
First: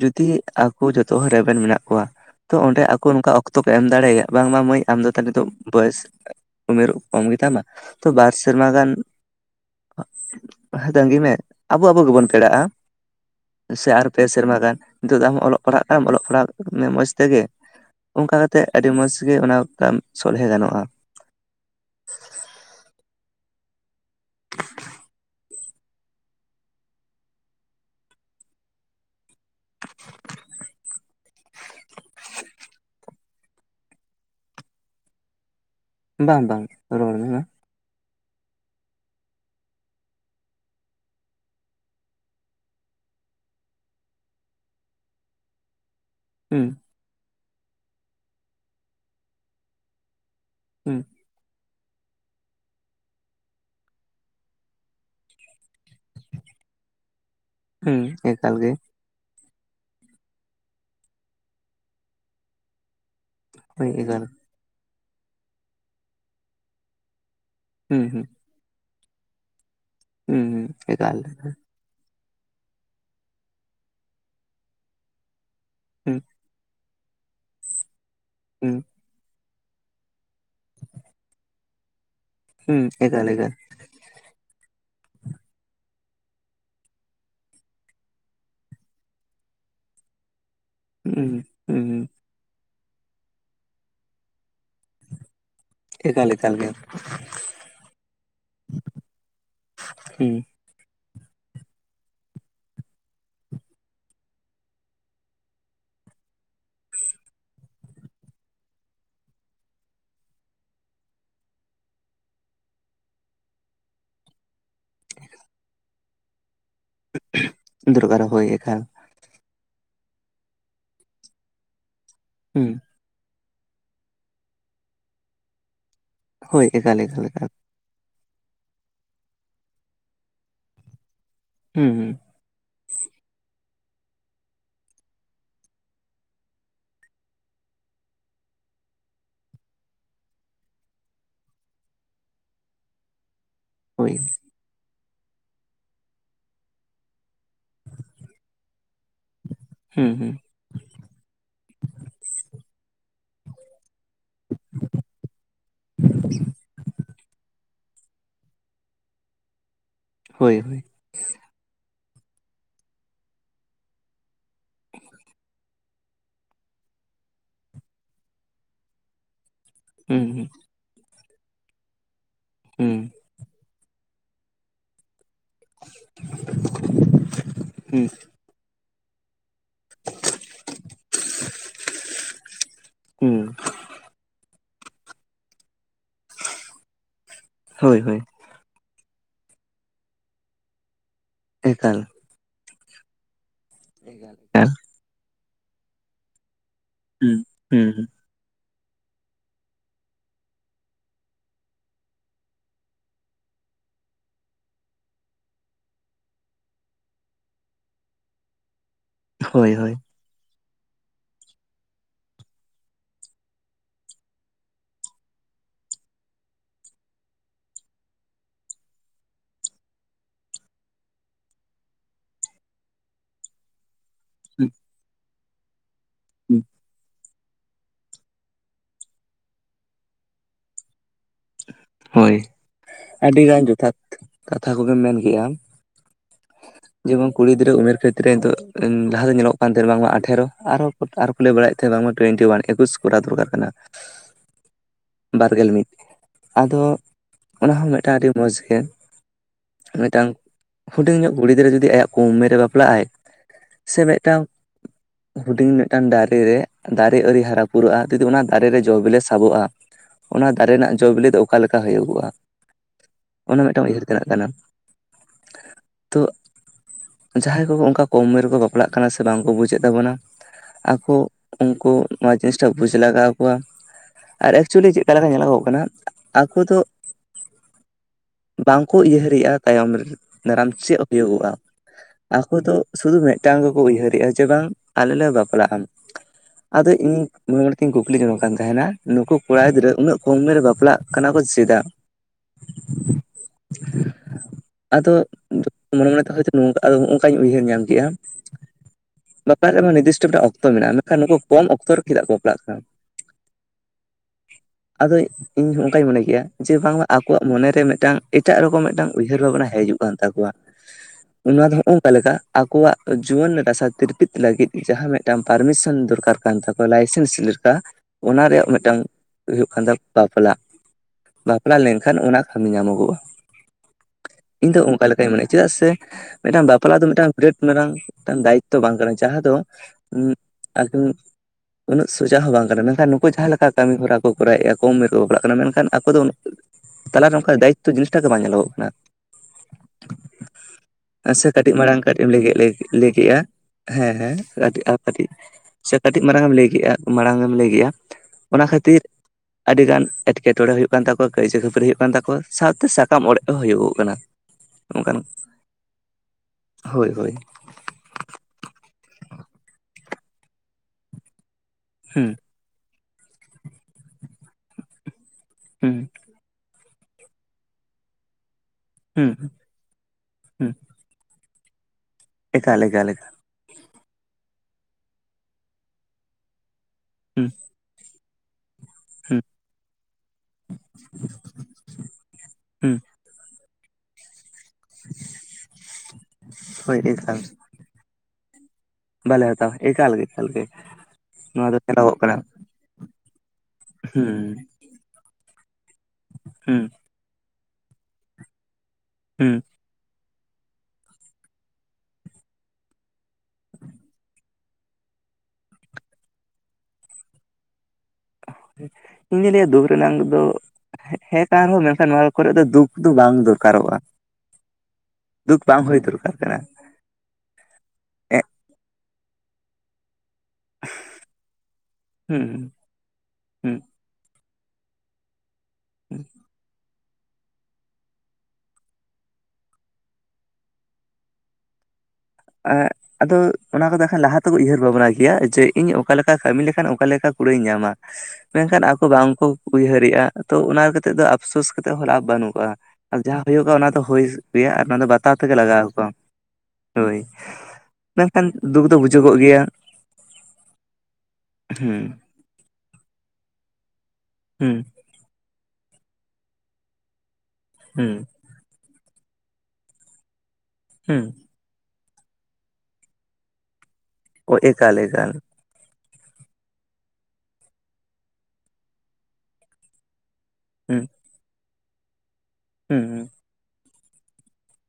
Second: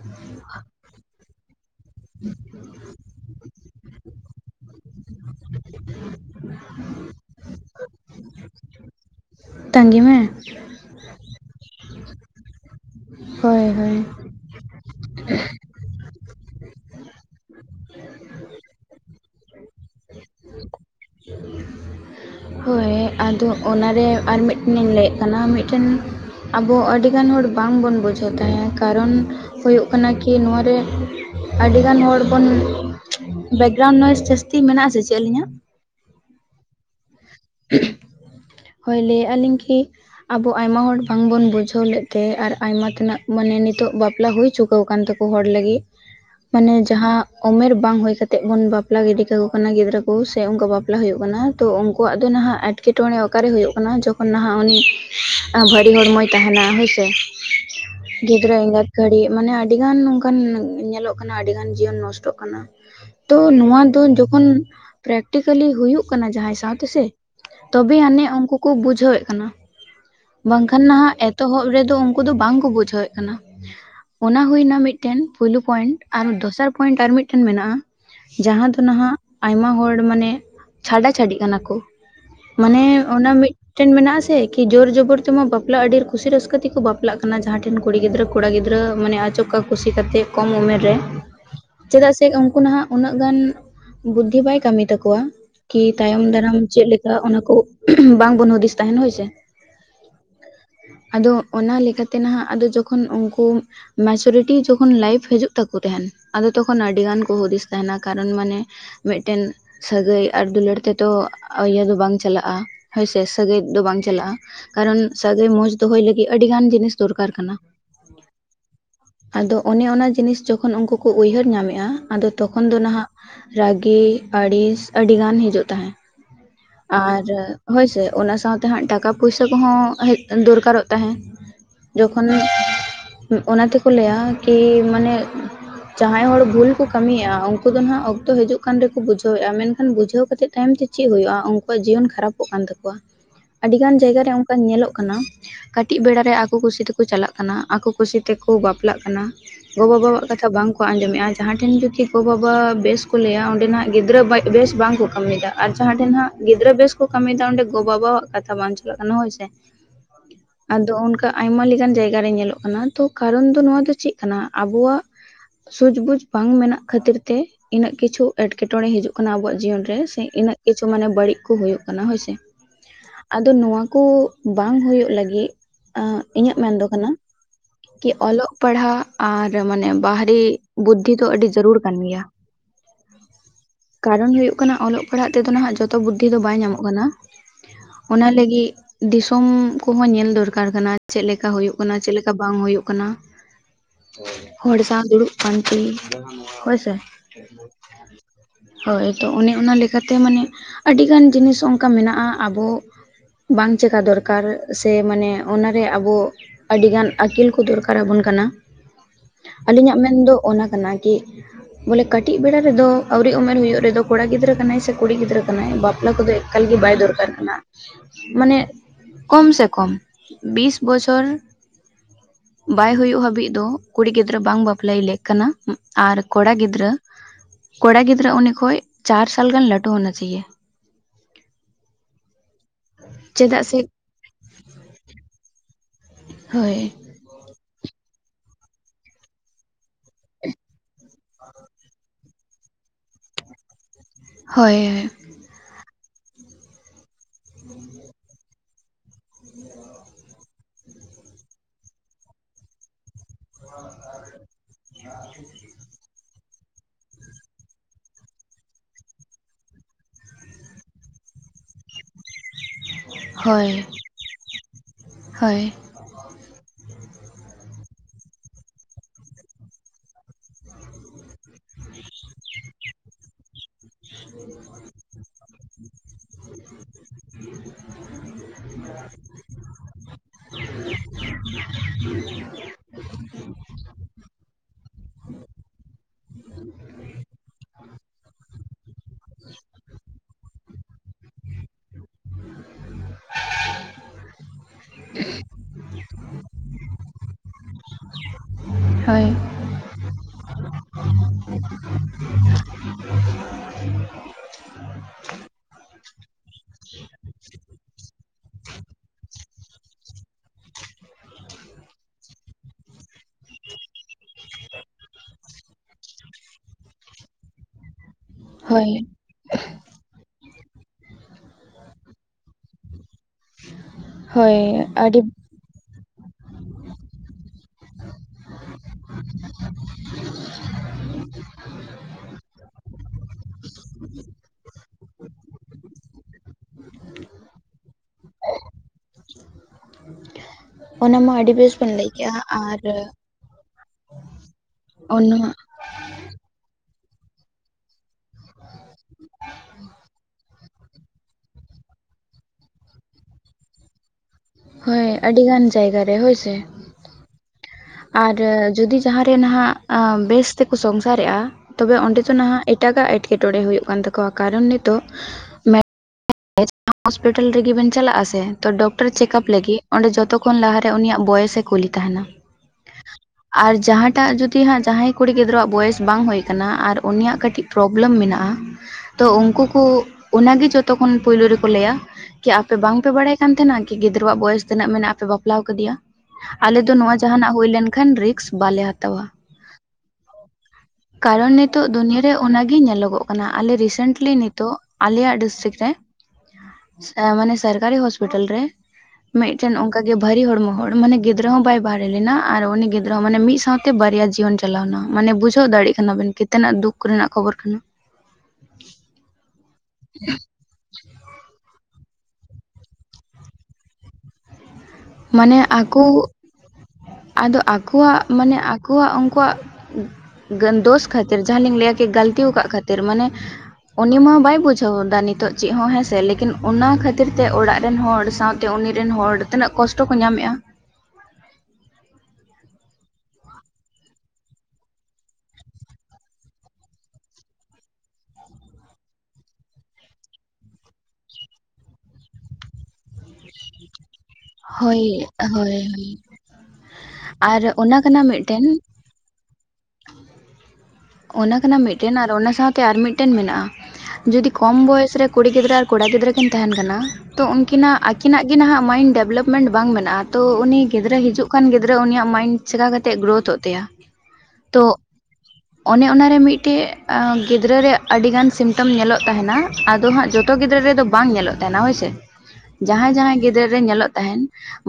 ᱡᱩᱫᱤ ᱟᱠᱚ ᱡᱚᱛᱚ ᱦᱚᱲ ᱨᱮᱵᱮᱱ ᱢᱮᱱᱟᱜ ᱠᱚᱣᱟ ᱛᱚ ᱚᱸᱰᱮ ᱟᱠᱚ ᱱᱚᱝᱠᱟ ᱚᱠᱛᱚ ᱠᱚ ᱮᱢ ᱫᱟᱲᱮᱣᱟᱭᱟ ᱵᱟᱝᱢᱟ ᱢᱟᱹᱭ ᱟᱢ ᱫᱚ ᱛᱟᱦᱚᱞᱮ ᱫᱚ ᱵᱚᱭᱮᱥ ᱩᱢᱮᱨ ᱠᱚᱢ ᱜᱮᱛᱟᱢᱟ ᱛᱚ ᱵᱟᱨ ᱥᱮᱨᱢᱟ ᱜᱟᱱ
ᱛᱟᱺᱜᱤ ᱢᱮ
ᱦᱮᱸ ᱛᱟᱸᱜᱤ ᱢᱮ ᱟᱵᱚ ᱟᱵᱚ ᱜᱮᱵᱚᱱ ᱯᱮᱲᱟᱜᱼᱟ
ᱦᱳᱭ
ᱥᱮ
ᱦᱳᱭ
ᱯᱮ ᱥᱮᱨᱢᱟ ᱜᱟᱱ ᱱᱤᱛᱚᱜ ᱫᱚ ᱟᱢ ᱚᱞᱚᱜ ᱯᱟᱲᱦᱟᱜ ᱠᱟᱱᱟᱢ ᱚᱞᱚᱜ ᱯᱟᱲᱦᱟᱜ ᱢᱚᱸᱡᱽ ᱛᱮᱜᱮ ᱚᱱᱠᱟ ᱠᱟᱛᱮᱜ ᱟᱹᱰᱤ ᱢᱚᱸᱡᱽ ᱜᱮ ᱚᱱᱟ ᱠᱚᱢ ᱥᱚᱞᱦᱮ ᱜᱟᱱᱚᱜᱼᱟ
ᱦᱳᱭ ᱟᱫᱚ ᱚᱱᱟᱨᱮ ᱟᱨ ᱢᱤᱫᱴᱮᱱ ᱤᱧ ᱞᱟᱹᱭᱮᱫ ᱠᱟᱱᱟ ᱢᱤᱫᱴᱮᱱ ᱟᱵᱚ ᱟᱹᱰᱤᱜᱟᱱ ᱦᱚᱲ ᱵᱟᱝᱵᱚᱱ ᱵᱩᱡᱷᱟᱹᱣ ᱛᱟᱦᱮᱸᱜ ᱠᱟᱨᱚᱱ ᱦᱩᱭᱩᱜ ᱠᱟᱱᱟ ᱠᱤ ᱱᱚᱣᱟᱨᱮ ᱟᱹᱰᱤᱜᱟᱱ ᱦᱚᱲ ᱵᱚᱱ ᱵᱮᱠᱜᱨᱟᱣᱩᱱᱰ ᱱᱚᱚᱭᱮᱥ ᱡᱟᱹᱥᱛᱤ ᱢᱮᱱᱟᱜ ᱟᱥᱮ ᱪᱮᱫ ᱟᱹᱞᱤᱧᱟᱹ?
ᱵᱟᱝ ᱵᱟᱝ ᱨᱚᱲ ᱢᱮ ᱢᱟ
[unintelligible] ᱦᱳᱭ ᱞᱟᱹᱭᱮᱜᱼᱟ ᱞᱤᱧ ᱠᱤ ᱟᱵᱚ ᱟᱭᱢᱟ ᱦᱚᱲ ᱵᱟᱝ ᱵᱩᱱ ᱵᱩᱡᱷᱟᱹᱣ ᱞᱮᱫ ᱛᱮ ᱟᱨ ᱟᱭᱢᱟ ᱛᱮᱱᱟᱜ ᱢᱟᱱᱮ ᱱᱤᱛᱚᱜ ᱵᱟᱯᱞᱟ ᱦᱩᱭ ᱪᱩᱠᱟᱹᱣ ᱟᱠᱟᱱ ᱛᱟᱠᱚᱣᱟ ᱦᱚᱲ ᱞᱟᱹᱜᱤᱫ
ᱦᱩᱸ
ᱢᱟᱱᱮ ᱡᱟᱦᱟᱸ ᱩᱢᱮᱨ ᱵᱟᱝ ᱦᱩᱭ ᱠᱟᱛᱮᱜ ᱵᱚᱱ ᱵᱟᱯᱞᱟ ᱜᱤᱰᱤ ᱠᱟᱠᱚ ᱠᱟᱱᱟ ᱜᱤᱫᱽᱨᱟᱹ ᱠᱩ ᱥᱮ ᱚᱱᱠᱟ ᱵᱟᱯᱞᱟ
ᱦᱩᱸ
ᱦᱩᱭᱩᱜ ᱠᱟᱱᱟ ᱛᱚ ᱩᱱᱠᱩᱣᱟᱜ ᱫᱚ ᱱᱟᱦᱟᱜ ᱮᱴᱠᱮᱴᱚᱬᱮ ᱚᱠ ᱚᱠᱟᱨᱮ ᱦᱩᱭᱩᱜ ᱠᱟᱱᱟ ᱡᱚᱠᱷᱚᱱ ᱱᱟᱦᱟᱜ ᱩᱱᱤ ᱵᱷᱟᱹᱨᱤ ᱦᱚᱲᱢᱚᱭ ᱛᱟᱦᱮᱱᱟ ᱦᱳᱭ ᱥᱮ
ᱦᱩᱸ ᱮᱠᱟᱞ
ᱜᱤᱫᱽᱨᱟᱹ
ᱜᱮ
ᱮᱸᱜᱟᱛ ᱜᱟᱹᱲᱤ ᱢᱟᱱᱮ ᱟᱹᱰᱤ ᱜᱟᱱ ᱱᱚᱝᱠᱟᱱ ᱧᱮᱞᱚᱜ ᱠᱟᱱᱟ ᱟᱹᱰᱤ ᱜᱟᱱ ᱡᱤᱭᱚᱱ ᱱᱚᱥᱴᱚᱜ ᱠᱟᱱᱟ ᱛᱚ ᱱᱚᱣᱟ
ᱦᱳᱭ
ᱫᱚ
ᱮᱠᱟᱞ
ᱡᱚᱠᱷᱚᱱ ᱯᱨᱮᱠᱴᱤᱠᱮᱞᱤ ᱦᱩᱭᱩᱜ ᱠᱟᱱᱟ ᱡᱟᱦᱟᱸᱭ ᱥᱟᱶᱛᱮᱥᱮ ᱛᱚᱵᱮ
ᱦᱩᱸ ᱦᱩᱸ
ᱟᱹᱱᱤᱡ ᱩᱱᱠᱩ ᱠᱚ ᱵᱩᱡᱷᱟᱹᱣᱮᱫ ᱠᱟᱱᱟ
ᱦᱩᱸ ᱦᱩᱸ
ᱵᱟᱝᱠᱷᱟᱱ ᱱᱟᱦᱟᱜ
ᱮᱠᱟᱞ
ᱮᱛᱚᱦᱚᱵ ᱨᱮᱫᱚ ᱩᱱᱫᱚ ᱵᱟᱝ ᱠᱚ ᱵᱩᱡᱷᱟᱹᱣ ᱮᱫ ᱠᱟᱱᱟ ᱚᱱᱟ ᱦᱩᱭᱱᱟ ᱢᱤᱫᱴᱮᱱ ᱯᱳᱭᱞᱳ ᱯᱚᱭᱮᱱᱴ
ᱦᱩᱸ
ᱟᱨ ᱫᱚᱥᱟᱨ ᱯᱚᱭᱮᱱᱴ ᱟᱨ ᱢᱤᱫᱴᱮᱱ ᱢᱮᱱᱟᱜᱼᱟ ᱡᱟᱦᱟᱸ
ᱦᱩᱸ
ᱫᱚ ᱱᱟᱦᱟᱜ ᱟᱭᱢᱟ ᱦᱚᱲ ᱢᱟᱱᱮ ᱪᱷᱟᱰᱟ ᱪᱷᱟᱰᱤᱜ ᱠᱟᱱᱟ ᱠᱚ
ᱦᱩᱸ
ᱢᱟᱱᱮ
ᱮᱠᱟᱞ
ᱚᱱᱟ
ᱮᱠᱟᱞ
ᱢᱤᱫ ᱴᱷᱮᱱ ᱢᱮᱱᱟᱜ ᱟᱥᱮ ᱠᱤ ᱡᱳᱨ ᱡᱳᱚᱵᱨ ᱛᱮᱢᱟᱚ ᱵᱟᱯᱞᱟ ᱟᱹᱰᱤ ᱠᱩᱥᱤ ᱨᱟᱹᱥᱠᱟᱹ ᱛᱮᱠᱚ ᱵᱟᱯᱞᱟᱜ ᱠᱟᱱᱟ ᱡᱟᱦᱟᱸ ᱴᱷᱮᱱ ᱠᱚ ᱠᱩᱲᱤ ᱜᱤᱫᱽᱨᱟᱹ ᱠᱚᱲᱟ ᱜᱤᱫᱽᱨᱟᱹ ᱢᱟᱱᱮ ᱟᱪᱚᱠ ᱠᱟ ᱠᱩᱥᱤ ᱠᱟ ᱠᱟᱛᱮᱜ ᱠᱚᱢ ᱩᱢᱮᱨ ᱨᱮ
ᱦᱩᱸ ᱦᱩᱸ
ᱪᱮᱫᱟᱜ ᱥᱮ ᱩᱱᱠᱩ ᱱᱟᱦᱟᱜ ᱩᱱᱟᱹᱜ ᱜᱟᱱ ᱵᱩᱫᱽᱫᱷᱤ ᱵᱟᱭ ᱠᱟᱹᱢᱤ ᱛᱟᱠᱚᱣᱟ ᱠᱤ ᱛᱟᱭᱚᱢ
ᱮᱠᱟᱞ ᱮᱠᱟᱞ
ᱫᱟᱨᱟᱢ
ᱜᱮ
ᱪᱮᱫ ᱞᱮᱠᱟ ᱚᱱᱟ ᱠᱚ ᱵᱟᱝ ᱵᱚᱱ ᱦᱩᱫᱤᱥ ᱛᱟᱦᱮᱱ ᱦᱳᱭᱥᱮ᱾
ᱦᱩᱸ
ᱟᱫᱚ ᱚᱱᱟ ᱞᱮᱠᱟᱛᱮ ᱱᱟᱦᱟᱜ ᱟᱫᱚ ᱡᱚᱠᱷᱚᱱ ᱩᱱᱠᱩ ᱢᱮᱪᱩᱨᱤᱴᱤ ᱡᱚᱠᱷᱚᱱ ᱞᱟᱭᱤᱯᱷ ᱦᱤᱡᱩᱜ ᱛᱟᱠᱚ ᱛᱟᱦᱮᱸᱱ ᱟᱫᱚ ᱛᱚᱠᱷᱚᱱ ᱟᱹᱰᱤᱜᱟᱱ ᱠᱚ ᱦᱩᱫᱤᱥ ᱛᱟᱦᱮᱱᱟ ᱠᱟᱨᱚᱱ ᱢᱟᱱᱮ ᱢᱤᱫᱴᱮᱱ ᱥᱟᱹᱜᱟᱹᱭ ᱟᱨ ᱫᱩᱞᱟᱹᱲ ᱛᱮᱫᱚ ᱤᱭᱟᱹ ᱫᱚ ᱵᱟᱝ ᱪᱟᱞᱟᱜᱼᱟ ᱦᱳᱭᱥᱮ ᱥᱟᱹᱜᱟᱹᱭ ᱫᱚ ᱵᱟᱝ ᱪᱟᱞᱟᱜᱼᱟ ᱠᱟᱨᱚᱱ ᱥᱟᱹᱜᱟᱹᱭ ᱢᱚᱸᱡᱽ ᱫᱚᱦᱚᱭ ᱞᱟᱹᱜᱤᱫ ᱟᱹᱰᱤᱜᱟᱱ ᱡᱤᱱᱤᱥ ᱫᱚᱨᱠᱟᱨ ᱠᱟᱱᱟ
ᱫᱚᱨᱠᱟᱨᱟ ᱦᱳᱭ ᱮᱠᱟᱞ
ᱟᱫᱚ ᱚᱱᱮ ᱚᱱᱟ ᱡᱤᱱᱤᱥ ᱡᱚᱠᱷᱚᱱ ᱩᱱᱠᱩ ᱠᱚ ᱩᱭᱦᱟᱹᱨ ᱧᱟᱢᱮᱫᱼᱟ ᱟᱫᱚ ᱛᱚᱠᱷᱚᱱ
ᱦᱩᱸ
ᱫᱚ ᱱᱟᱦᱟᱜ ᱨᱟᱹᱜᱤ ᱟᱹᱲᱤᱥ ᱟᱹᱰᱤ ᱜᱟᱱ ᱦᱤᱡᱩᱜ ᱛᱟᱦᱮᱸᱜ
ᱦᱳᱭ ᱮᱠᱟᱞ
ᱟᱨ
ᱮᱠᱟᱞ ᱮᱠᱟᱞ
ᱦᱳᱭ ᱥᱮ ᱚᱱᱟ ᱥᱟᱶᱛᱮ ᱦᱟᱸᱜ ᱴᱟᱠᱟ ᱯᱩᱭᱥᱟᱹ ᱠᱚᱦᱚᱸ ᱫᱚᱨᱠᱟᱨᱚᱜ ᱛᱟᱦᱮᱸ
ᱦᱩᱸ ᱦᱩᱸ
ᱡᱚᱠᱷᱚᱱ ᱚᱱᱟ ᱛᱮᱠᱚ ᱞᱟᱹᱭᱟ ᱠᱤ ᱢᱟᱱᱮ ᱡᱟᱦᱟᱸᱭ ᱦᱚᱲ ᱵᱷᱩᱞ ᱠᱚ ᱠᱟᱹᱢᱤᱭᱮᱫᱼᱟ ᱩᱱᱠᱩ ᱫᱚ ᱱᱟᱦᱟᱜ ᱚᱠᱛᱚ ᱦᱤᱡᱩᱜ ᱠᱟᱱ ᱨᱮᱠᱚ ᱵᱩᱡᱷᱟᱹᱣᱮᱫᱼᱟ ᱢᱮᱱᱠᱷᱟᱱ ᱵᱩᱡᱷᱟᱹᱣ ᱠᱟᱛᱮᱫ ᱛᱟᱭᱚᱢ ᱛᱮ ᱪᱮᱫ ᱦᱩᱭᱩᱜᱼᱟ ᱩᱱᱠᱩᱣᱟᱜ ᱡᱤᱭᱚᱱ ᱠᱷᱟᱨᱟᱯᱚᱜ ᱠᱟᱱ ᱛᱟᱠᱚᱣᱟ ᱟᱹᱰᱤ ᱜᱟᱱ
ᱦᱳᱭ
ᱡᱟᱭᱜᱟ ᱨᱮ᱾ ᱧᱮᱞᱚᱜ ᱠᱟᱱᱟ ᱠᱟᱹᱴᱤᱡ ᱵᱮᱲᱟ ᱨᱮ ᱟᱠᱚ ᱠᱩᱥᱤ ᱛᱮᱠᱚ ᱪᱟᱞᱟᱜ ᱠᱟᱱᱟ ᱟᱠᱚ ᱠᱩᱥᱤ ᱛᱮᱠᱚ ᱵᱟᱯᱞᱟᱜ ᱠᱟᱱᱟ᱾
ᱦᱩᱸ
ᱜᱚᱜᱚᱼᱵᱟᱵᱟᱣᱟᱜ
ᱦᱩᱸ
ᱠᱟᱛᱷᱟ ᱵᱟᱝ ᱠᱚ ᱟᱸᱡᱚᱢᱮᱫᱼᱟ ᱡᱟᱦᱟᱸ ᱴᱷᱮᱱ ᱡᱩᱫᱤ ᱜᱚ ᱵᱟᱵᱟ ᱵᱮᱥ ᱠᱚ ᱞᱟᱹᱭᱟ ᱚᱸᱰᱮᱱᱟᱜ ᱜᱤᱫᱽᱨᱟᱹ ᱵᱮᱥ ᱵᱟᱝᱠᱚ ᱠᱟᱹᱢᱤᱭᱮᱫᱟ᱾ ᱟᱨ ᱡᱟᱦᱟᱸ ᱴᱷᱮᱱ ᱦᱟᱸᱜ ᱜᱤᱫᱽᱨᱟᱹ ᱵᱮᱥ ᱠᱟᱹᱢᱤᱭᱮᱫᱟ ᱚᱸᱰᱮ ᱜᱚ ᱵᱟᱵᱟᱣᱟᱜ ᱠᱟᱛᱷᱟ ᱵᱟᱝ ᱪᱟᱞᱟᱜ ᱠᱟᱱᱟ ᱦᱳᱣ
ᱦᱳᱭ ᱦᱳᱭ
ᱱᱮ ᱟᱭᱢᱟ ᱞᱮᱠᱟᱱ ᱡᱟᱭᱜᱟ ᱨᱮ ᱧᱮᱞᱚᱜ ᱠᱟᱱᱟ ᱛᱚ ᱠᱟᱨᱚᱱ ᱫᱚ ᱱᱚᱣᱟ ᱫᱚ ᱪᱮᱫ ᱠᱟᱱᱟ ᱟᱵᱚᱣᱟᱜ ᱥᱩᱪ ᱵᱩᱡ ᱵᱟᱝ ᱢᱮᱱᱟᱜ ᱠᱷᱟᱹᱛᱤᱨ ᱛᱮ ᱤᱱᱟᱹᱜ ᱠᱤᱪᱷᱩ ᱮᱴᱠᱮᱴᱚᱬᱮ ᱦᱤᱡᱩᱜ ᱟᱵᱚᱣᱟᱜ ᱡᱤᱭᱚᱱ ᱨᱮ ᱥᱮ
ᱦᱩᱸ ᱦᱩᱸ
ᱤᱱᱟᱹᱜ ᱠᱤᱪᱷᱩ ᱢᱟᱱᱮ ᱵᱟᱹᱲᱤᱡ ᱠᱚ ᱦᱩᱭᱩᱜ ᱠᱟᱱᱟ ᱦᱳᱭᱥᱮ
ᱦᱩᱸ
ᱟᱫᱚ ᱱᱚᱣᱟ ᱠᱚ ᱵᱟᱝ ᱦᱩᱭᱩᱜ ᱞᱟᱹᱜᱤᱫ ᱤᱧᱟᱹᱜ ᱢᱮᱱ ᱫᱚ ᱠᱟᱱᱟ
ᱦᱩᱸ
ᱠᱤ ᱚᱞᱚᱜ ᱯᱟᱲᱦᱟᱜ ᱟᱨ ᱢᱟᱱᱮ ᱵᱟᱦᱨᱮ ᱵᱩᱫᱽᱫᱷᱤ ᱫᱚ ᱟᱹᱰᱤ ᱡᱚᱹᱨᱩᱲ ᱠᱟᱱ ᱜᱮᱭᱟ᱾
ᱦᱩᱸ
ᱠᱟᱨᱚᱱ ᱦᱩᱭᱩᱜ ᱠᱟᱱᱟ ᱠᱟᱱᱟ ᱚᱞᱚᱜ ᱯᱟᱲᱦᱟᱜ ᱛᱮᱫᱚ ᱱᱟᱦᱟᱜ ᱡᱚᱛᱚ ᱵᱩᱫᱽᱫᱷᱤ ᱫᱚ ᱵᱟᱭ ᱧᱟᱢᱚᱜ ᱠᱟᱱᱟ
ᱦᱳᱭ ᱦᱳᱭ
ᱚᱱᱟ ᱞᱟᱹᱜᱤᱫ᱾ ᱫᱤᱥᱚᱢ ᱠᱚᱦᱚᱸ ᱧᱮᱞ ᱫᱚᱨᱠᱟᱨ ᱠᱟᱱᱟ ᱪᱮᱫ ᱞᱮᱠᱟ ᱦᱩᱭᱩᱜ ᱠᱟᱱᱟ
ᱮᱠᱟᱞ
ᱪᱮᱫ ᱞᱮᱠᱟ ᱵᱟᱝ ᱦᱩᱭᱩᱜ ᱠᱟᱱᱟ᱾
ᱮᱠᱟᱞ ᱮᱠᱟᱞ
ᱦᱚᱲ ᱥᱟᱶ ᱫᱩᱲᱩᱵ ᱯᱟᱱᱛᱮ ᱦᱳᱭ ᱥᱮ᱾
ᱦᱩᱸ ᱦᱩᱸ
ᱦᱳᱭ ᱛᱚ ᱚᱱᱮ ᱚᱱᱟ ᱞᱮᱠᱟᱛᱮ ᱢᱟᱱᱮ ᱟᱹᱰᱤᱜᱟᱱ ᱡᱤᱱᱤᱥ ᱚᱱᱠᱟ ᱢᱮᱱᱟᱜᱼᱟ ᱟᱵᱚ ᱵᱟᱝ ᱪᱮᱠᱟ ᱫᱚᱨᱠᱟᱨ ᱥᱮ ᱢᱟᱱᱮ ᱚᱱᱟᱨᱮ ᱟᱵᱚ ᱟᱹᱰᱤᱜᱟᱱ ᱟᱹᱠᱤᱞ ᱠᱚ ᱫᱚᱨᱠᱟᱨ ᱟᱵᱚᱱ ᱠᱟᱱᱟ
ᱦᱳᱭ ᱦᱳᱭ
ᱟᱹᱞᱤᱧᱟᱜ ᱢᱮᱱᱫᱚ ᱚᱱᱟ ᱠᱟᱱᱟ ᱜᱤ᱾ ᱵᱚᱞᱮ ᱠᱟᱹᱴᱤᱡ ᱵᱮᱲᱟ ᱨᱮᱫᱚ ᱟᱹᱣᱨᱤ ᱩᱢᱮᱨ ᱦᱩᱭᱩᱜ ᱨᱮᱫᱚ ᱠᱚᱲᱟ ᱜᱤᱫᱽᱨᱟᱹ ᱠᱟᱱᱟᱭ ᱥᱮ ᱠᱩᱲᱤ ᱜᱤᱫᱽᱨᱟᱹ ᱠᱟᱱᱟᱭ ᱵᱟᱯᱞᱟ ᱠᱚᱫᱚ ᱮ ᱮᱠᱟᱞ ᱜᱮ ᱵᱟᱭ ᱫᱚᱨᱠᱟᱨ ᱠᱟᱱᱟ᱾ ᱢᱟᱱᱮ ᱠᱚᱢ ᱥᱮ ᱠᱚᱢ ᱵᱤᱥ ᱵᱚᱪᱷᱚᱨ᱾ ᱵᱟᱭ ᱦᱩᱭᱩᱜ ᱦᱟᱹᱵᱤᱡ ᱫᱚ᱾ ᱠᱩᱲᱤ ᱜᱤᱫᱽᱨᱟᱹ ᱵᱟᱝ ᱵᱟᱯᱞᱟᱭ ᱞᱮᱜ ᱠᱟᱱᱟ ᱟᱨ ᱠᱚᱲᱟ ᱜᱤᱫᱽᱨᱟᱹ ᱠᱚᱲᱟ ᱜᱤᱫᱽᱨᱟᱹ ᱩᱱᱤ ᱠᱷᱚᱡ ᱪᱟᱨ ᱥᱟᱞ ᱜᱟᱱ ᱞᱟᱹᱴᱩ ᱦᱳᱱᱟ ᱪᱚᱦᱤᱭᱮ᱾
ᱦᱳᱭ
ᱪᱮᱫᱟᱜ
ᱟᱹᱰᱤᱜᱟᱱ
ᱥᱮ
ᱡᱚᱛᱷᱟᱛ ᱠᱟᱛᱷᱟ ᱠᱚᱜᱮᱢ ᱢᱮᱱ ᱠᱮᱜᱼᱟ᱾
ᱦᱳᱭ᱾
ᱡᱮᱢᱚᱱ ᱠᱩᱲᱤ ᱜᱤᱫᱽᱨᱟᱹ ᱩᱢᱮᱨ ᱠᱷᱮᱛ ᱨᱮ ᱫᱚ ᱞᱟᱦᱟ ᱫᱚ ᱧᱮᱞᱚᱜ ᱠᱟᱱ ᱛᱟᱦᱮ, ᱵᱟᱝ ᱢᱟ ᱟᱴᱷᱮᱨᱚ ᱟᱨᱚ ᱠᱷᱩᱞᱟᱹ ᱵᱟᱲᱟᱭᱮᱫ ᱛᱟᱦᱮᱸ ᱵᱟᱝᱢ ᱟ ᱴᱩᱭᱮᱱᱴᱤ ᱳᱭᱟᱱ ᱮᱠᱩᱥ ᱠᱚᱨᱟᱶ ᱫᱚᱨᱠᱟᱨ ᱠᱟᱱᱟ?
ᱦᱳᱭ᱾
ᱵᱟᱨᱜᱮᱞ ᱢᱤᱫ ᱟᱫᱚ ᱚᱱᱟ ᱦᱚᱸ ᱢᱤᱫᱴᱟᱝ ᱟᱹᱰᱤ ᱢᱚᱡᱽ ᱜᱮ ᱢᱤᱫᱴᱟᱝ ᱦᱩᱰᱤᱧ ᱧᱚᱜ ᱠᱩᱲᱤ ᱜᱤᱫᱽᱨᱟᱹ ᱡᱩᱫᱤ ᱟᱭᱟᱜ ᱠᱚᱢ ᱩᱢᱮᱨ ᱨᱮ ᱵᱟᱯᱞᱟ ᱟᱭ ᱥᱮ ᱢᱤᱫᱴᱟᱝ ᱦᱩᱰᱤᱧ ᱧᱚᱜ ᱢᱤᱫᱴᱟᱝ ᱫᱟᱨᱮ ᱨᱮ ᱫᱟᱨᱮ ᱟᱹᱣᱨᱤ ᱦᱟᱨᱟ ᱯᱩᱨᱟᱹᱜᱼᱟ ᱡᱩᱫᱤ ᱚᱱᱟ ᱫᱟᱨᱮ ᱨᱮ ᱡᱚ ᱵᱮᱞᱮ ᱥᱟᱵᱚᱜᱼᱟ᱾ ᱚᱱᱟ ᱫᱟᱨᱮ ᱨᱮᱱᱟᱜ ᱡᱚ ᱵᱤᱞᱤ ᱫᱚ ᱚᱠᱟᱞᱮᱠᱟ ᱦᱩᱭᱩᱜᱚᱜᱼᱟ ᱚᱱᱟ
ᱦᱳᱭ
ᱢᱤᱫᱴᱟᱝ ᱩᱭᱦᱟᱹᱨ ᱛᱮᱱᱟᱜ ᱠᱟᱱᱟ᱾
ᱦᱳᱭ
ᱛᱚ
[inaudible]
ᱡᱟᱦᱟᱸᱭ ᱠᱚ ᱚᱱᱠᱟ ᱠᱚᱢ ᱩᱢᱮᱨ ᱨᱮᱠᱚ ᱵᱟᱯᱞᱟᱜ ᱠᱟᱱᱟ ᱥᱮ ᱵᱟᱝᱠᱚ ᱵᱩᱡᱮᱫ ᱛᱟᱵᱚᱱᱟ᱾ ᱟᱠᱚ ᱩᱱᱠᱩ ᱱᱚᱣᱟ ᱡᱤᱱᱤᱥ ᱴᱟᱜ ᱵᱩᱡᱽ ᱞᱮᱟᱜᱟᱣ ᱟᱠᱚᱣᱟ ᱟᱨ ᱮᱠᱪᱩᱭᱮᱞᱤ ᱪᱮᱫᱠᱟ ᱞᱮᱠᱟ ᱧᱮᱞᱚᱜᱚᱜ ᱠᱟᱱᱟ ᱟᱠᱚ ᱫᱚ
[inaudible]
ᱵᱟᱝ ᱠᱚ ᱩᱭᱦᱟᱹᱨᱮᱜᱼᱟ, ᱛᱟᱭᱚᱢ ᱫᱟᱨᱟᱢ ᱪᱮᱫ ᱦᱩᱭᱩᱜᱼᱟ? ᱟᱠᱚ ᱫᱚ ᱥᱩᱫᱷᱩ ᱢᱤᱫᱴᱟᱝ ᱜᱮᱠᱚ ᱩᱭᱦᱟᱹᱨᱮᱜᱼᱟ ᱡᱮ ᱵᱟᱝ ᱟᱞᱮ ᱞᱮ ᱵᱟᱯᱞᱟᱜᱼᱟ? ᱟᱫᱚ ᱤᱧ ᱢᱟᱢᱮ‌ ᱢᱟᱢᱮ ᱛᱤᱧ ᱠᱩᱠᱞᱤ ᱡᱚᱸᱧᱚᱜ ᱠᱟᱱ ᱛᱟᱦᱮᱱᱟ ᱱᱩᱠᱩ ᱠᱚᱲᱟ ᱜᱤᱫᱽᱨᱟᱹ ᱩᱱᱟᱹᱜ ᱠᱚᱢᱮᱨ ᱨᱮ ᱵᱟᱯᱞᱟᱜ ᱠᱟᱱᱟ ᱠᱚ ᱪᱮᱫᱟ᱾ ᱟᱫᱚ ᱢᱚᱱᱮ ᱢᱚᱱᱮᱛᱮ ᱦᱚᱭ ᱛᱚᱫᱚ ᱦᱚᱸ ᱱᱚᱝᱠᱟᱧ ᱩᱭᱦᱟᱹᱨ ᱧᱟᱢ ᱠᱮᱫᱮᱜᱼᱟ᱾ [inaudible]
ᱦᱳᱭ
ᱵᱟᱯᱞᱟᱜ ᱨᱮᱢᱟ ᱱᱤᱨᱫᱤᱥᱴ ᱢᱤᱫᱴᱮᱱ ᱚᱠᱛᱚ ᱢᱮᱱᱟᱜᱼᱟ ᱢᱮᱱᱠᱷᱟᱱ ᱱᱩᱠᱩ ᱠᱚᱢ ᱚᱠᱛᱚ ᱨᱮ ᱪᱮᱫᱟᱜ ᱠᱚ ᱵᱟᱯᱞᱟᱜ ᱠᱟᱱᱟ᱾ ᱟᱫᱚ ᱤᱧ ᱦᱚᱸ ᱚᱱᱠᱟᱧ ᱢᱚᱱᱮ ᱠᱮᱭᱟ ᱡᱮ ᱵᱟᱝᱢᱟ ᱟᱠᱚᱣᱟᱜ ᱢᱚᱱᱮᱨᱮ ᱢᱤᱫᱴᱟᱝ ᱮᱴᱟᱜ ᱨᱚᱠᱚᱢ ᱢᱤᱫᱴᱟᱝ ᱩᱭᱦᱟᱹᱨ ᱵᱷᱟᱵᱽᱱᱟ ᱦᱤᱡᱩᱜ ᱠᱟᱱ ᱛᱟᱠᱚᱣᱟ ᱚᱱᱟ ᱫᱚ ᱦᱚᱸᱜ ᱚᱝᱠᱟ ᱞᱮᱠᱟ ᱟᱠᱚᱣᱟᱜ ᱡᱩᱣᱟᱹᱱ ᱨᱟᱥᱟ ᱛᱤᱨᱯᱤᱫ ᱞᱟᱹᱜᱤᱫ ᱡᱟᱦᱟᱸ ᱢᱤᱫ ᱢᱤᱫᱴᱟᱝ ᱯᱟᱨᱢᱤᱥᱚᱱ ᱫᱚᱨᱠᱟᱨ ᱠᱟᱱ ᱛᱟᱠᱚᱣᱟ ᱞᱟᱭᱥᱮᱱᱥ ᱞᱮᱠᱟ ᱚᱱᱟ ᱨᱮᱭᱟᱜ
ᱦᱳᱭ
ᱢᱤᱫᱴᱟᱝ ᱦᱩᱭᱩᱜᱳᱭᱳ ᱠᱟᱱ ᱵᱟᱯᱞᱟᱜ ᱵᱟᱯᱞᱟ ᱞᱮᱱᱠᱷᱟᱱ ᱚᱱᱟ ᱠᱟᱹᱢᱤ ᱧᱟᱢᱚᱜᱚᱜ-ᱟ
ᱦᱳᱭ
ᱤᱧ ᱫᱚ ᱚᱱᱠᱟ
ᱟᱹᱰᱤ
ᱞᱮᱠᱟᱧ ᱢᱚᱱᱮᱭᱟ ᱪᱮᱫᱟᱜ ᱥᱮ ᱢᱤᱫᱴᱟᱝ ᱵᱟᱯᱞᱟ ᱫᱚ ᱢᱤᱫᱴᱟᱝ ᱵᱤᱨᱟᱹᱴ ᱢᱟᱨᱟᱝ ᱢᱤᱫᱟᱝ ᱫᱟᱭᱤᱛᱛᱚ ᱵᱟᱝ ᱠᱟᱱᱟ ᱡᱟᱦᱟᱸ ᱫᱚ ᱦ ᱟᱨᱠᱷ ᱩᱱᱟᱹᱜ [unintelligible] ᱥᱚᱡᱟ ᱦᱚᱸ ᱵᱟᱝ ᱠᱟᱱᱟ ᱢᱮᱱᱠᱷᱟᱱ ᱱᱩᱠᱩ ᱡᱟᱦᱟᱸ ᱞᱮᱠᱟ ᱠᱟᱹᱢᱤ ᱦᱚᱨᱟ ᱠᱚᱨᱟᱣᱮᱫᱼᱟ ᱠᱚᱢ ᱩᱢᱮᱨ ᱠᱚ ᱵᱟᱯᱞᱟᱜ ᱠᱟᱱᱟ ᱢᱮᱱᱠᱷᱟᱱ ᱟᱠᱚ ᱫᱚ ᱛᱟᱞᱟᱨᱮ ᱚᱱᱠᱟ ᱫᱟᱭᱤᱛᱛᱚ ᱡᱤᱱᱤᱥ ᱴᱟᱜ ᱜᱮ ᱵᱟᱝ ᱧᱮᱞᱚᱜᱚᱜ ᱠᱟᱱᱟ
ᱚᱱᱟ ᱢᱟ
ᱟᱪᱪᱷᱟ
ᱟᱹᱰᱤ ᱵᱮᱥ
ᱠᱟᱹᱴᱤᱡ
ᱵᱮᱱ
ᱢᱟᱲᱟᱝ ᱠᱟᱹᱴᱤᱡ ᱮᱢ ᱞᱟᱹᱭ
ᱠᱮᱜᱼᱟ ᱟᱨ
ᱠᱮᱫᱮᱜ-ᱟ [unintelligible] ᱦᱮᱸ ᱦᱮᱸ ᱟᱹᱰᱤ ᱟᱹᱰᱤ
ᱚᱱᱟ
ᱥᱮ ᱠᱟᱹᱴᱤᱡ ᱢᱟᱨᱟᱝ ᱮᱢ ᱞᱟᱹᱭ ᱠᱮᱫ-ᱟ ᱢᱟᱲᱟᱝ ᱮᱢ ᱞᱟᱹᱭ ᱠᱮᱫ-ᱟ ᱚᱱᱟ ᱠᱷᱟᱹᱛᱤᱨ ᱟᱹᱰᱤ ᱜᱟᱱ ᱮᱸᱴᱠᱮᱴᱚᱬᱮ ᱦᱩᱭᱩᱜ ᱠᱟᱱ ᱛᱟᱠᱚᱣᱟ ᱠᱟᱹᱭᱡᱟᱹ ᱠᱷᱟᱹᱯᱟᱹᱨᱤ ᱦᱩᱭᱩᱜ ᱠᱟᱱ ᱛᱟᱠᱚᱣᱟ ᱥᱟᱶᱛᱮ ᱥᱟᱠᱟᱢ ᱚᱲᱮᱡ ᱦᱚᱸ ᱦᱩᱭᱩᱜ ᱠᱟᱱᱟ
ᱦᱳᱭ
ᱚᱱᱠᱟᱱ
ᱟᱹᱰᱤ ᱜᱟᱱ ᱡᱟᱭᱜᱟ ᱨᱮ ᱦᱳᱭ ᱥᱮᱮ
ᱦᱳᱭ ᱦᱳᱭ
ᱟᱨ ᱡᱩᱫᱤ ᱡᱟᱦᱟᱸᱨᱮ ᱱᱟᱦᱟᱜ ᱵᱮᱥ ᱛᱮᱠᱚ ᱥᱚᱝᱥᱟᱨᱮᱜ-ᱟ ᱛᱚᱵᱮ ᱚᱸᱰᱮ
ᱦᱩᱸ
ᱫᱚ ᱱᱟᱦᱟᱜ ᱮᱴᱟᱜᱟᱜ ᱮᱸᱴᱠᱮᱴᱚᱬᱮ ᱦᱩᱭᱩᱜ ᱠᱟᱱ ᱛᱟᱠᱚᱣᱟ ᱠᱟᱨᱚᱱ ᱱᱤᱛᱚᱜ
ᱦᱮᱸ
ᱦᱚᱥᱯᱤᱴᱟᱞ ᱨᱮᱜᱮᱵᱤᱱ ᱪᱟᱞᱟᱜ ᱟᱥᱮ ᱛᱚ ᱰᱚᱠᱴᱚᱨ
ᱦᱩᱸ
ᱪᱮᱠᱟᱯ ᱞᱟᱹᱜᱤᱫ ᱚᱸᱰᱮ ᱡᱚᱛᱚ ᱠᱷᱚᱱ
ᱦᱩᱸ
ᱞᱟᱦᱟᱨᱮ ᱩᱱᱤᱭᱟᱜ ᱵᱚᱭᱮᱥᱮ ᱠᱩᱞᱤ ᱛᱟᱦᱮᱱᱟ
ᱮᱠᱟᱞ ᱮᱠᱟᱞ ᱮᱠᱟᱞ
ᱟᱨ ᱡᱟᱦᱟᱸᱴᱟᱜ ᱡᱩᱫᱤ ᱦᱟᱸᱜ ᱡᱟᱦᱟᱸᱭ ᱠᱩᱲᱤ ᱜᱤᱫᱽᱨᱟᱹᱣᱟᱜ ᱵᱚᱭᱮᱥ ᱵᱟᱝ ᱦᱩᱭ ᱟᱠᱟᱱᱟ ᱟᱨ ᱩᱱᱤᱭᱟᱜ
ᱦᱩᱸ
ᱠᱟᱹᱴᱤᱡ ᱯᱨᱚᱵᱞᱮᱢ ᱢᱮᱱᱟᱜᱼᱟ ᱛᱚ
ᱦᱩᱸ
ᱩᱱᱠᱩ ᱠᱚ ᱚᱱᱟᱜᱮ ᱡᱚᱛᱚ ᱠᱷᱚᱱ ᱯᱳᱩᱭᱞᱳ ᱨᱮ ᱞᱟᱹᱭᱟ ᱠᱤ ᱟᱯᱮ
ᱦᱩᱸ
ᱵᱟᱝᱯᱮ ᱵᱟᱲᱟᱭ ᱠᱟᱱ ᱛᱟᱦᱮᱱᱟ ᱠᱤ ᱜᱤᱫᱽᱨᱟᱹᱣᱟᱜ ᱵᱚᱭᱮᱥ ᱛᱤᱱᱟᱹᱜ ᱢᱮᱱᱟᱜ-ᱟ ᱯᱮ ᱵᱟᱯᱞᱟᱣ ᱠᱟᱫᱮᱭᱟ ᱟᱞᱮ ᱫᱚ
ᱦᱳᱭ
ᱱᱚᱣᱟ
ᱮᱠᱟᱞ
ᱡᱟᱦᱱᱟᱜ ᱦᱩᱭ ᱞᱮᱱᱠᱷᱟᱱ ᱨᱤᱠᱥ ᱵᱟᱞᱮ ᱦᱟᱛᱟᱣᱟ ᱦᱟᱛᱟᱣᱟ
ᱵᱟᱞᱮ ᱦᱟᱛᱟᱣᱟ ᱮᱠᱟᱞ ᱜᱮ ᱮᱠᱟᱞ ᱜᱮ
ᱠᱟᱨᱚᱱ
ᱱᱚᱣᱟ ᱫᱚ
ᱱᱤᱛᱚᱜ
ᱧᱮᱞᱚᱜᱚᱜ
ᱫᱩᱱᱭᱟᱹ ᱨᱮ
ᱠᱟᱱᱟ
ᱚᱱᱟᱜᱮ ᱜᱮ ᱧᱮᱞᱚᱜᱚᱜ ᱠᱟᱱᱟ ᱟᱞᱮ ᱨᱤᱥᱮᱱᱴᱞᱤ
ᱦᱩᱸ
ᱱᱤᱛᱚᱜ ᱟᱞᱮᱭᱟᱜ ᱰᱤᱥᱴᱤᱠ ᱨᱮ
ᱦᱩᱸ
ᱢᱟᱱᱮ ᱥᱚᱨᱠᱟᱨᱤ ᱦᱚᱥᱯᱤᱴᱟᱞ ᱨᱮ
ᱦᱩᱸ
ᱢᱤᱫᱴᱮᱱ ᱚᱱᱠᱟ ᱚᱱᱠᱟᱜᱮ ᱵᱷᱟᱹᱨᱤ ᱦᱚᱲᱢᱚ ᱦᱚᱲ ᱢᱟᱱᱮ ᱜᱤᱫᱽᱨᱟᱹ ᱦᱚᱸ ᱵᱟᱭ ᱵᱟᱦᱨᱮ ᱞᱮᱱᱟ ᱟᱨ ᱩᱱᱤ ᱜᱤᱫᱽᱨᱟᱹ ᱦᱚᱸ ᱢᱟᱱᱮ ᱢᱤᱫ ᱥᱟᱶᱛᱮ ᱵᱟᱨᱭᱟ ᱡᱤᱭᱚᱱ ᱪᱟᱞᱟᱣᱱᱟ ᱢᱟᱱᱮ ᱵᱩᱡᱷᱟᱹᱣ ᱫᱟᱲᱮᱜ ᱠᱟᱱᱟ ᱵᱮᱱ ᱠᱤ ᱛᱤᱱᱟᱹᱜ ᱫᱩᱠ ᱨᱮᱱᱟᱜ ᱠᱷᱚᱵᱚᱨ ᱠᱟᱱᱟ
ᱤᱧᱫᱩᱧ ᱞᱟᱹᱭᱟ ᱫᱩᱠ ᱨᱮᱱᱟᱜ ᱫᱚ ᱦᱮᱸ ᱠᱟᱱ ᱨᱮᱦᱚᱸ ᱢᱮᱱᱠᱷᱟᱱ ᱱᱚᱣᱟ ᱠᱚᱨᱮ ᱫᱚ ᱫᱩᱠ ᱫᱚ ᱵᱟᱝ ᱫᱚᱨᱠᱟᱨᱚᱜᱼᱟ
ᱢᱟᱱᱮ
ᱫᱩᱠ ᱵᱟᱝ ᱦᱩᱭ
ᱟᱠᱚ
ᱫᱚᱨᱠᱟᱨ ᱠᱟᱱᱟ
ᱟᱫᱚ ᱟᱠᱚᱣᱟᱜ
ᱮᱸᱜ
ᱢᱟᱱᱮ ᱟᱠᱚᱣᱟᱜ ᱩᱱᱠᱩᱣᱟᱜ ᱫᱳᱥ ᱠᱷᱟᱹᱛᱤᱨ ᱡᱟᱦᱟᱸ ᱞᱤᱧ ᱞᱟᱹᱭᱟ ᱠᱤ ᱜᱟᱹᱞᱛᱤ
ᱦᱩᱸ
ᱟᱠᱟᱫ ᱠᱷᱟᱹᱛᱤᱨ ᱠᱷᱟᱹᱛᱤᱨ ᱢᱟᱱᱮ
ᱦᱩᱸ
ᱩᱱᱤ ᱢᱟ ᱵᱟᱭ ᱵᱩᱡᱷᱟᱹᱣ ᱮᱫᱟ ᱱᱤᱛᱚᱜ ᱪᱮᱫ ᱦᱚᱸ ᱦᱮᱸᱥᱮ
ᱦᱩᱸ
ᱞᱮᱠᱤᱱ ᱚᱱᱟ ᱠᱷᱟᱹᱛᱤᱨ ᱠᱷᱟᱹᱛᱤᱨ ᱛᱮ ᱚᱲᱟᱜ ᱨᱮᱱ ᱦᱚᱲ ᱥᱟᱶᱛᱮ ᱩᱱᱤ ᱨᱮᱱ ᱦᱚᱲ ᱛᱤᱱᱟᱹᱜ ᱠᱚᱥᱴᱚ ᱠᱚ ᱧᱟᱢᱮᱫ-ᱟ
ᱮᱸ ᱟᱫᱚ ᱚᱱᱟ ᱠᱚᱫᱚ ᱮᱠᱷᱟᱱ ᱞᱟᱦᱟ ᱛᱮᱠᱚ ᱩᱭᱦᱟᱹᱨ ᱵᱷᱟᱵᱽᱱᱟ ᱜᱮᱭᱟ ᱡᱮ ᱤᱧ ᱚᱠᱟ ᱞᱮᱠᱟ ᱠᱟᱹᱢᱤ ᱞᱮᱠᱷᱟᱱ ᱚᱠᱟ ᱞᱮᱠᱟ ᱠᱩᱲᱟᱹᱭᱧ ᱧᱟᱢᱟ᱾ ᱢᱮᱱᱠᱷᱟᱱ ᱟᱠᱚ ᱵᱟᱝᱠᱚ ᱩᱭᱦᱟᱹᱨᱮᱜ-ᱟ ᱛᱚ ᱚᱱᱟ ᱠᱟᱛᱮ ᱫᱚ ᱟᱯᱥᱳᱥ ᱠᱟᱛᱮᱫ ᱦᱚᱸ ᱞᱟᱵᱷ ᱵᱟᱹᱱᱩᱜᱼᱟ ᱟᱨ ᱡᱟᱦᱟᱸ ᱦᱩᱭᱩᱜ-ᱟ ᱚᱱᱟ ᱫᱚ ᱦᱩᱭ ᱜᱮᱭᱟ ᱟᱨ ᱚᱱᱟ
ᱦᱳᱭ
ᱫᱚ ᱵᱟᱛᱟᱣ ᱛᱮᱜᱮ
ᱦᱳᱭ
ᱞᱟᱜᱟᱣ ᱟᱠᱚᱣᱟ
ᱦᱳᱭ
ᱦᱳᱭ
ᱟᱨ ᱚᱱᱟ ᱠᱟᱱᱟ
ᱢᱮᱱᱠᱷᱟᱱ
ᱢᱤᱫᱴᱮᱱ
ᱫᱩᱠ ᱫᱚ ᱵᱩᱡᱩᱜᱚᱜ ᱜᱮᱭᱟ
ᱚᱱᱟ ᱠᱟᱱᱟ
ᱦᱩᱸ
ᱢᱤᱫᱴᱮᱱ ᱟᱨ ᱚᱱᱟ ᱥᱟᱶᱛᱮ ᱟᱨ ᱢᱤᱫᱴᱮᱱ ᱢᱮᱱᱟᱜ-ᱟ ᱡᱩᱫᱤ
ᱦᱩᱸ
ᱠᱚᱢ ᱵᱚᱭᱮᱥ ᱨᱮ ᱠᱩᱲᱤ ᱜᱤᱫᱽᱨᱟᱹ ᱟᱨ ᱠᱚᱲᱟ ᱜᱤᱫᱽᱨᱟᱹ ᱠᱤᱱ ᱛᱟᱦᱮᱱ ᱠᱟᱱᱟ ᱛᱚ ᱩᱱ ᱩᱱᱠᱤᱱᱟᱜ
ᱦᱩᱸ
ᱟᱹᱠᱤᱱᱟᱜ ᱜᱮ ᱱᱟᱦᱟᱜ ᱢᱟᱭᱤᱱᱰ ᱰᱮᱵᱷᱞᱚᱯᱢᱮᱱᱴ ᱵᱟᱝ ᱢᱮᱱᱟᱜ-ᱟ ᱛᱚ ᱩᱱᱤ ᱜᱤᱫᱽᱨᱟᱹ
ᱦᱩᱸ
ᱦᱤᱡᱩᱜ ᱠᱟᱱ ᱜᱤᱫᱽᱨᱟᱹ ᱩᱱᱤᱭᱟᱜ ᱢᱟᱭᱤᱱᱰ ᱪᱮᱠᱟ ᱠᱟᱛᱮᱜ ᱜᱨᱳᱛᱚᱜ ᱛᱟᱭᱟ ᱛᱚ
ᱮᱠᱟᱞ ᱮᱠᱟᱞ
ᱚᱱᱮ ᱚᱱᱟᱨᱮ ᱢᱤᱫᱴᱮᱡ ᱜᱤᱫᱽᱨᱟᱹ ᱨᱮ ᱟᱹᱰᱤ ᱜᱟᱱ ᱥᱤᱢᱴᱢ ᱧᱮᱞᱚᱜ ᱛᱟᱦᱮᱱᱟ ᱟᱫᱚ ᱦᱟᱸᱜ ᱡᱚᱛᱚ ᱡᱷᱚᱛᱚ ᱜᱤᱫᱽᱨᱟᱹ ᱨᱮᱫᱚ
ᱦᱩᱸ
ᱵᱟᱝ ᱧᱮᱞᱚᱜ ᱛᱟᱦᱮᱱᱟ ᱦᱳᱭᱥᱮ ᱡᱟᱦᱟᱸᱭ
ᱦᱩᱸ
ᱡᱟᱦᱟᱸᱭ ᱜᱤᱫᱽᱨᱟᱹ ᱨᱮ ᱧᱮᱞᱚᱜ ᱛᱟᱦᱮᱱ,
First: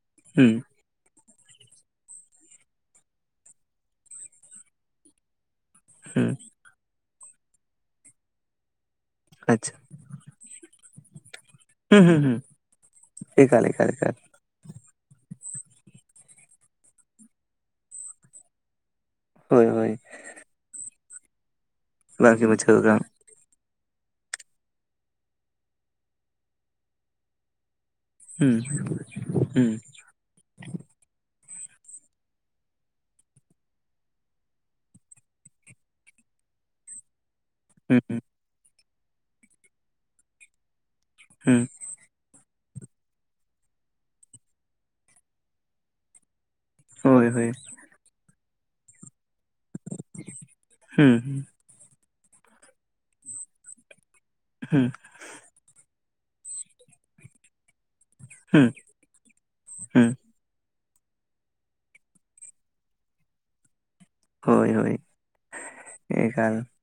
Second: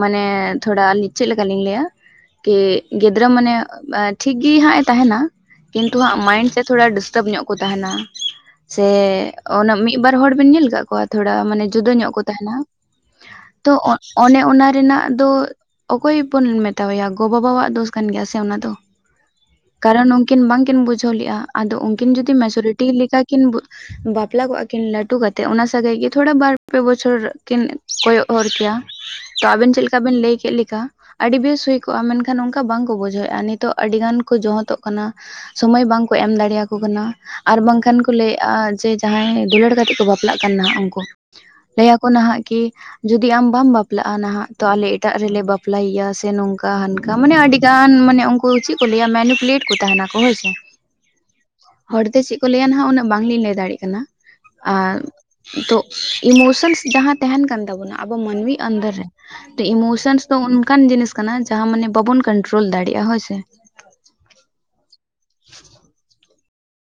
ᱢᱟᱱᱮ
ᱦᱩᱸ
ᱛᱷᱚᱲᱟ ᱟᱞᱤ ᱪᱮᱫ ᱞᱮᱠᱟᱞᱤᱧ ᱞᱟᱹᱭᱟ, ᱠᱮ ᱜᱤᱫᱽᱨᱟᱹ ᱢᱟᱱᱮ ᱴᱷᱤᱠ ᱜᱮ ᱦᱟᱸᱜ ᱮ ᱛᱟᱦᱮᱱᱟ᱾ ᱠᱤᱱᱛᱩ ᱦᱟᱸᱜ
ᱦᱩᱸ
ᱢᱟᱭᱤᱱᱰ ᱛᱮ ᱛᱷᱚᱲᱟ ᱰᱤᱥᱴᱟᱵᱽ ᱧᱚᱜ ᱠᱚ ᱛᱟᱦᱮᱱᱟ, ᱥᱮ ᱚᱱᱟ
ᱟᱪᱪᱷᱟ
ᱢᱤᱫ ᱢᱤᱫ ᱵᱟᱨ ᱦᱚᱲ ᱵᱮᱱ ᱧᱮᱞ ᱟᱠᱟᱫ ᱠᱚᱣᱟ ᱛᱷᱚᱲᱟ ᱢᱟᱱᱮ ᱡᱩᱫᱟᱹ
ᱦᱩᱸ
ᱧᱚᱜ
ᱦᱩᱸ
ᱠᱚ
ᱦᱩᱸ
ᱛᱟᱦᱮᱱᱟ
ᱮᱠᱟᱞ
ᱛᱚ
ᱮᱠᱟᱞ ᱮᱠᱟᱞ
ᱚᱱᱮ ᱚᱱᱟ ᱨᱮᱱᱟᱜ ᱫᱚ ᱚᱠᱚᱭ ᱵᱚᱱ ᱢᱮᱛᱟᱣᱟᱭᱟ ᱜᱚ ᱵᱟᱵᱟᱣᱟᱜ ᱫᱳᱥ ᱠᱟᱱ ᱜᱮᱭᱟ ᱥᱮ ᱚᱱᱟ ᱫᱚ?
ᱦᱳᱭ ᱦᱳᱭ
ᱠᱟᱨᱚᱱ ᱩᱱᱠᱤᱱ ᱵᱟᱝᱠᱤᱱ ᱵᱩᱡᱷᱟᱹᱣ ᱞᱮᱼᱟ ᱟᱫᱚ ᱩᱱᱠᱤᱱ ᱡᱩᱫᱤ
ᱵᱟᱝ ᱜᱮ ᱵᱩᱡᱷᱟᱹᱣ
ᱢᱮᱡᱚᱨᱤᱴᱤ
ᱠᱟᱱᱟ
ᱞᱮᱠᱟ ᱠᱤᱱ ᱵᱟᱯᱞᱟ ᱠᱚᱜᱼᱟ ᱠᱤᱱ ᱞᱟᱹᱴᱩ ᱠᱟᱛᱮᱫ ᱚᱱᱟ ᱥᱟᱹᱜᱟᱹᱭ ᱜᱮ ᱛᱷᱚᱲᱟ ᱵᱟᱨ ᱯᱮ ᱵᱚᱪᱷᱚᱨ ᱠᱤᱱ- ᱠᱚᱭᱚᱜ ᱦᱚᱨ
ᱦᱩᱸ
ᱠᱮᱭᱟ ᱛᱚ
ᱦᱩᱸ
ᱟᱵᱮᱱ ᱪᱮᱫ ᱞᱮᱠᱟ ᱵᱮᱱ ᱞᱟᱹᱭ ᱠᱮᱫ ᱞᱮᱠᱟ ᱟᱹᱰᱤ ᱵᱮᱥ ᱦᱩᱭ ᱠᱚᱜᱼᱟ, ᱢᱮᱱᱠᱷᱟᱱ ᱚᱱᱠᱟ ᱵᱟᱝᱠᱚ ᱵᱩᱡᱷᱟᱹᱣᱮᱫᱼᱟ ᱱᱤᱛᱚᱜ ᱟᱹᱰᱤ ᱜᱟᱱ ᱠᱚ ᱡᱚᱦᱚᱫᱚᱜ ᱠᱟᱱᱟ᱾ ᱥᱚᱢᱚᱭ ᱵᱟᱝᱠᱚ ᱮᱢ ᱫᱟᱲᱮᱭᱟ ᱠᱚ ᱠᱟᱱᱟ ᱾ ᱟᱨ ᱵᱟᱝᱠᱷᱟᱱ ᱠᱚ
ᱦᱩᱸ
ᱞᱟᱹᱭᱮᱫᱼᱟ ᱡᱮ ᱡᱟᱦᱟᱸᱭ ᱫᱩᱞᱟᱹᱲ ᱠᱟᱛᱮᱜ ᱠᱚ ᱵᱟᱯᱞᱟᱜ ᱠᱟᱱᱟᱜ ᱩᱱᱠᱩ,
ᱦᱩᱸ
ᱞᱟᱹᱭ ᱱᱟᱦᱟᱜ ᱠᱤ ᱡᱩᱫᱤ ᱟᱢ ᱵᱟᱢ ᱵᱟᱯᱞᱟᱜᱼᱟ, ᱱᱟᱦᱟᱜ ᱛᱚ ᱟᱞᱮ ᱮᱴᱟᱜ ᱨᱮᱞᱮ ᱵᱟᱯᱞᱟᱭᱮᱭᱟ ᱥᱮ ᱱᱚᱝᱠᱟ ᱾ ᱚᱱᱠᱟ ᱦᱟᱱᱠᱟ
ᱦᱳᱭ
ᱢᱟᱱᱮ
ᱦᱳᱭ
ᱟᱹᱰᱤ ᱜᱟᱱ ᱢᱟᱱᱮ ᱩᱱᱠᱩ ᱪᱮᱫ ᱠᱚ ᱞᱟᱹᱭᱟ ᱢᱮᱱᱩᱠᱩᱞᱮᱴ ᱠᱚ ᱛᱟᱦᱮᱱᱟ ᱠᱚ ᱦᱳᱭᱥᱮ᱾
ᱦᱩᱸ
ᱦᱚᱲᱛᱮ ᱪᱮᱫ ᱠᱚ ᱞᱟᱹᱭᱟ ᱱᱟᱦᱟᱜ ᱩᱱᱟᱹᱜ ᱵᱟᱝᱞᱤᱧ ᱞᱟᱹᱭ ᱫᱟᱲᱮᱭᱟᱜ ᱠᱟᱱᱟ ᱾
ᱦᱩᱸ
ᱟᱨ ᱱᱤᱛᱚᱜ ᱤᱢᱳᱥᱮᱱᱥ ᱡᱟᱦᱟᱸ ᱛᱟᱦᱮᱱ ᱠᱟᱱ ᱛᱟᱵᱚᱱᱟ, ᱟᱵᱚ ᱢᱟᱹᱱᱢᱤ
ᱦᱩᱸ
ᱚᱱᱫᱚᱨ ᱛᱚ
ᱦᱩᱸ
ᱤᱢᱳᱥᱚᱱᱥ ᱫᱚ ᱚᱱᱠᱟᱱ ᱡᱤᱱᱤᱥ ᱠᱟᱱᱟ, ᱡᱟᱦᱟᱸ ᱢᱟᱱᱮ ᱵᱟᱵᱚᱱ ᱠᱚᱱᱴᱨᱳᱞ ᱫᱟᱲᱮᱭᱟᱜᱼᱟ, ᱦᱳᱭᱥᱮ?
ᱦᱳᱭ ᱦᱳᱭ
[inaudible]
ᱮᱠᱟᱞ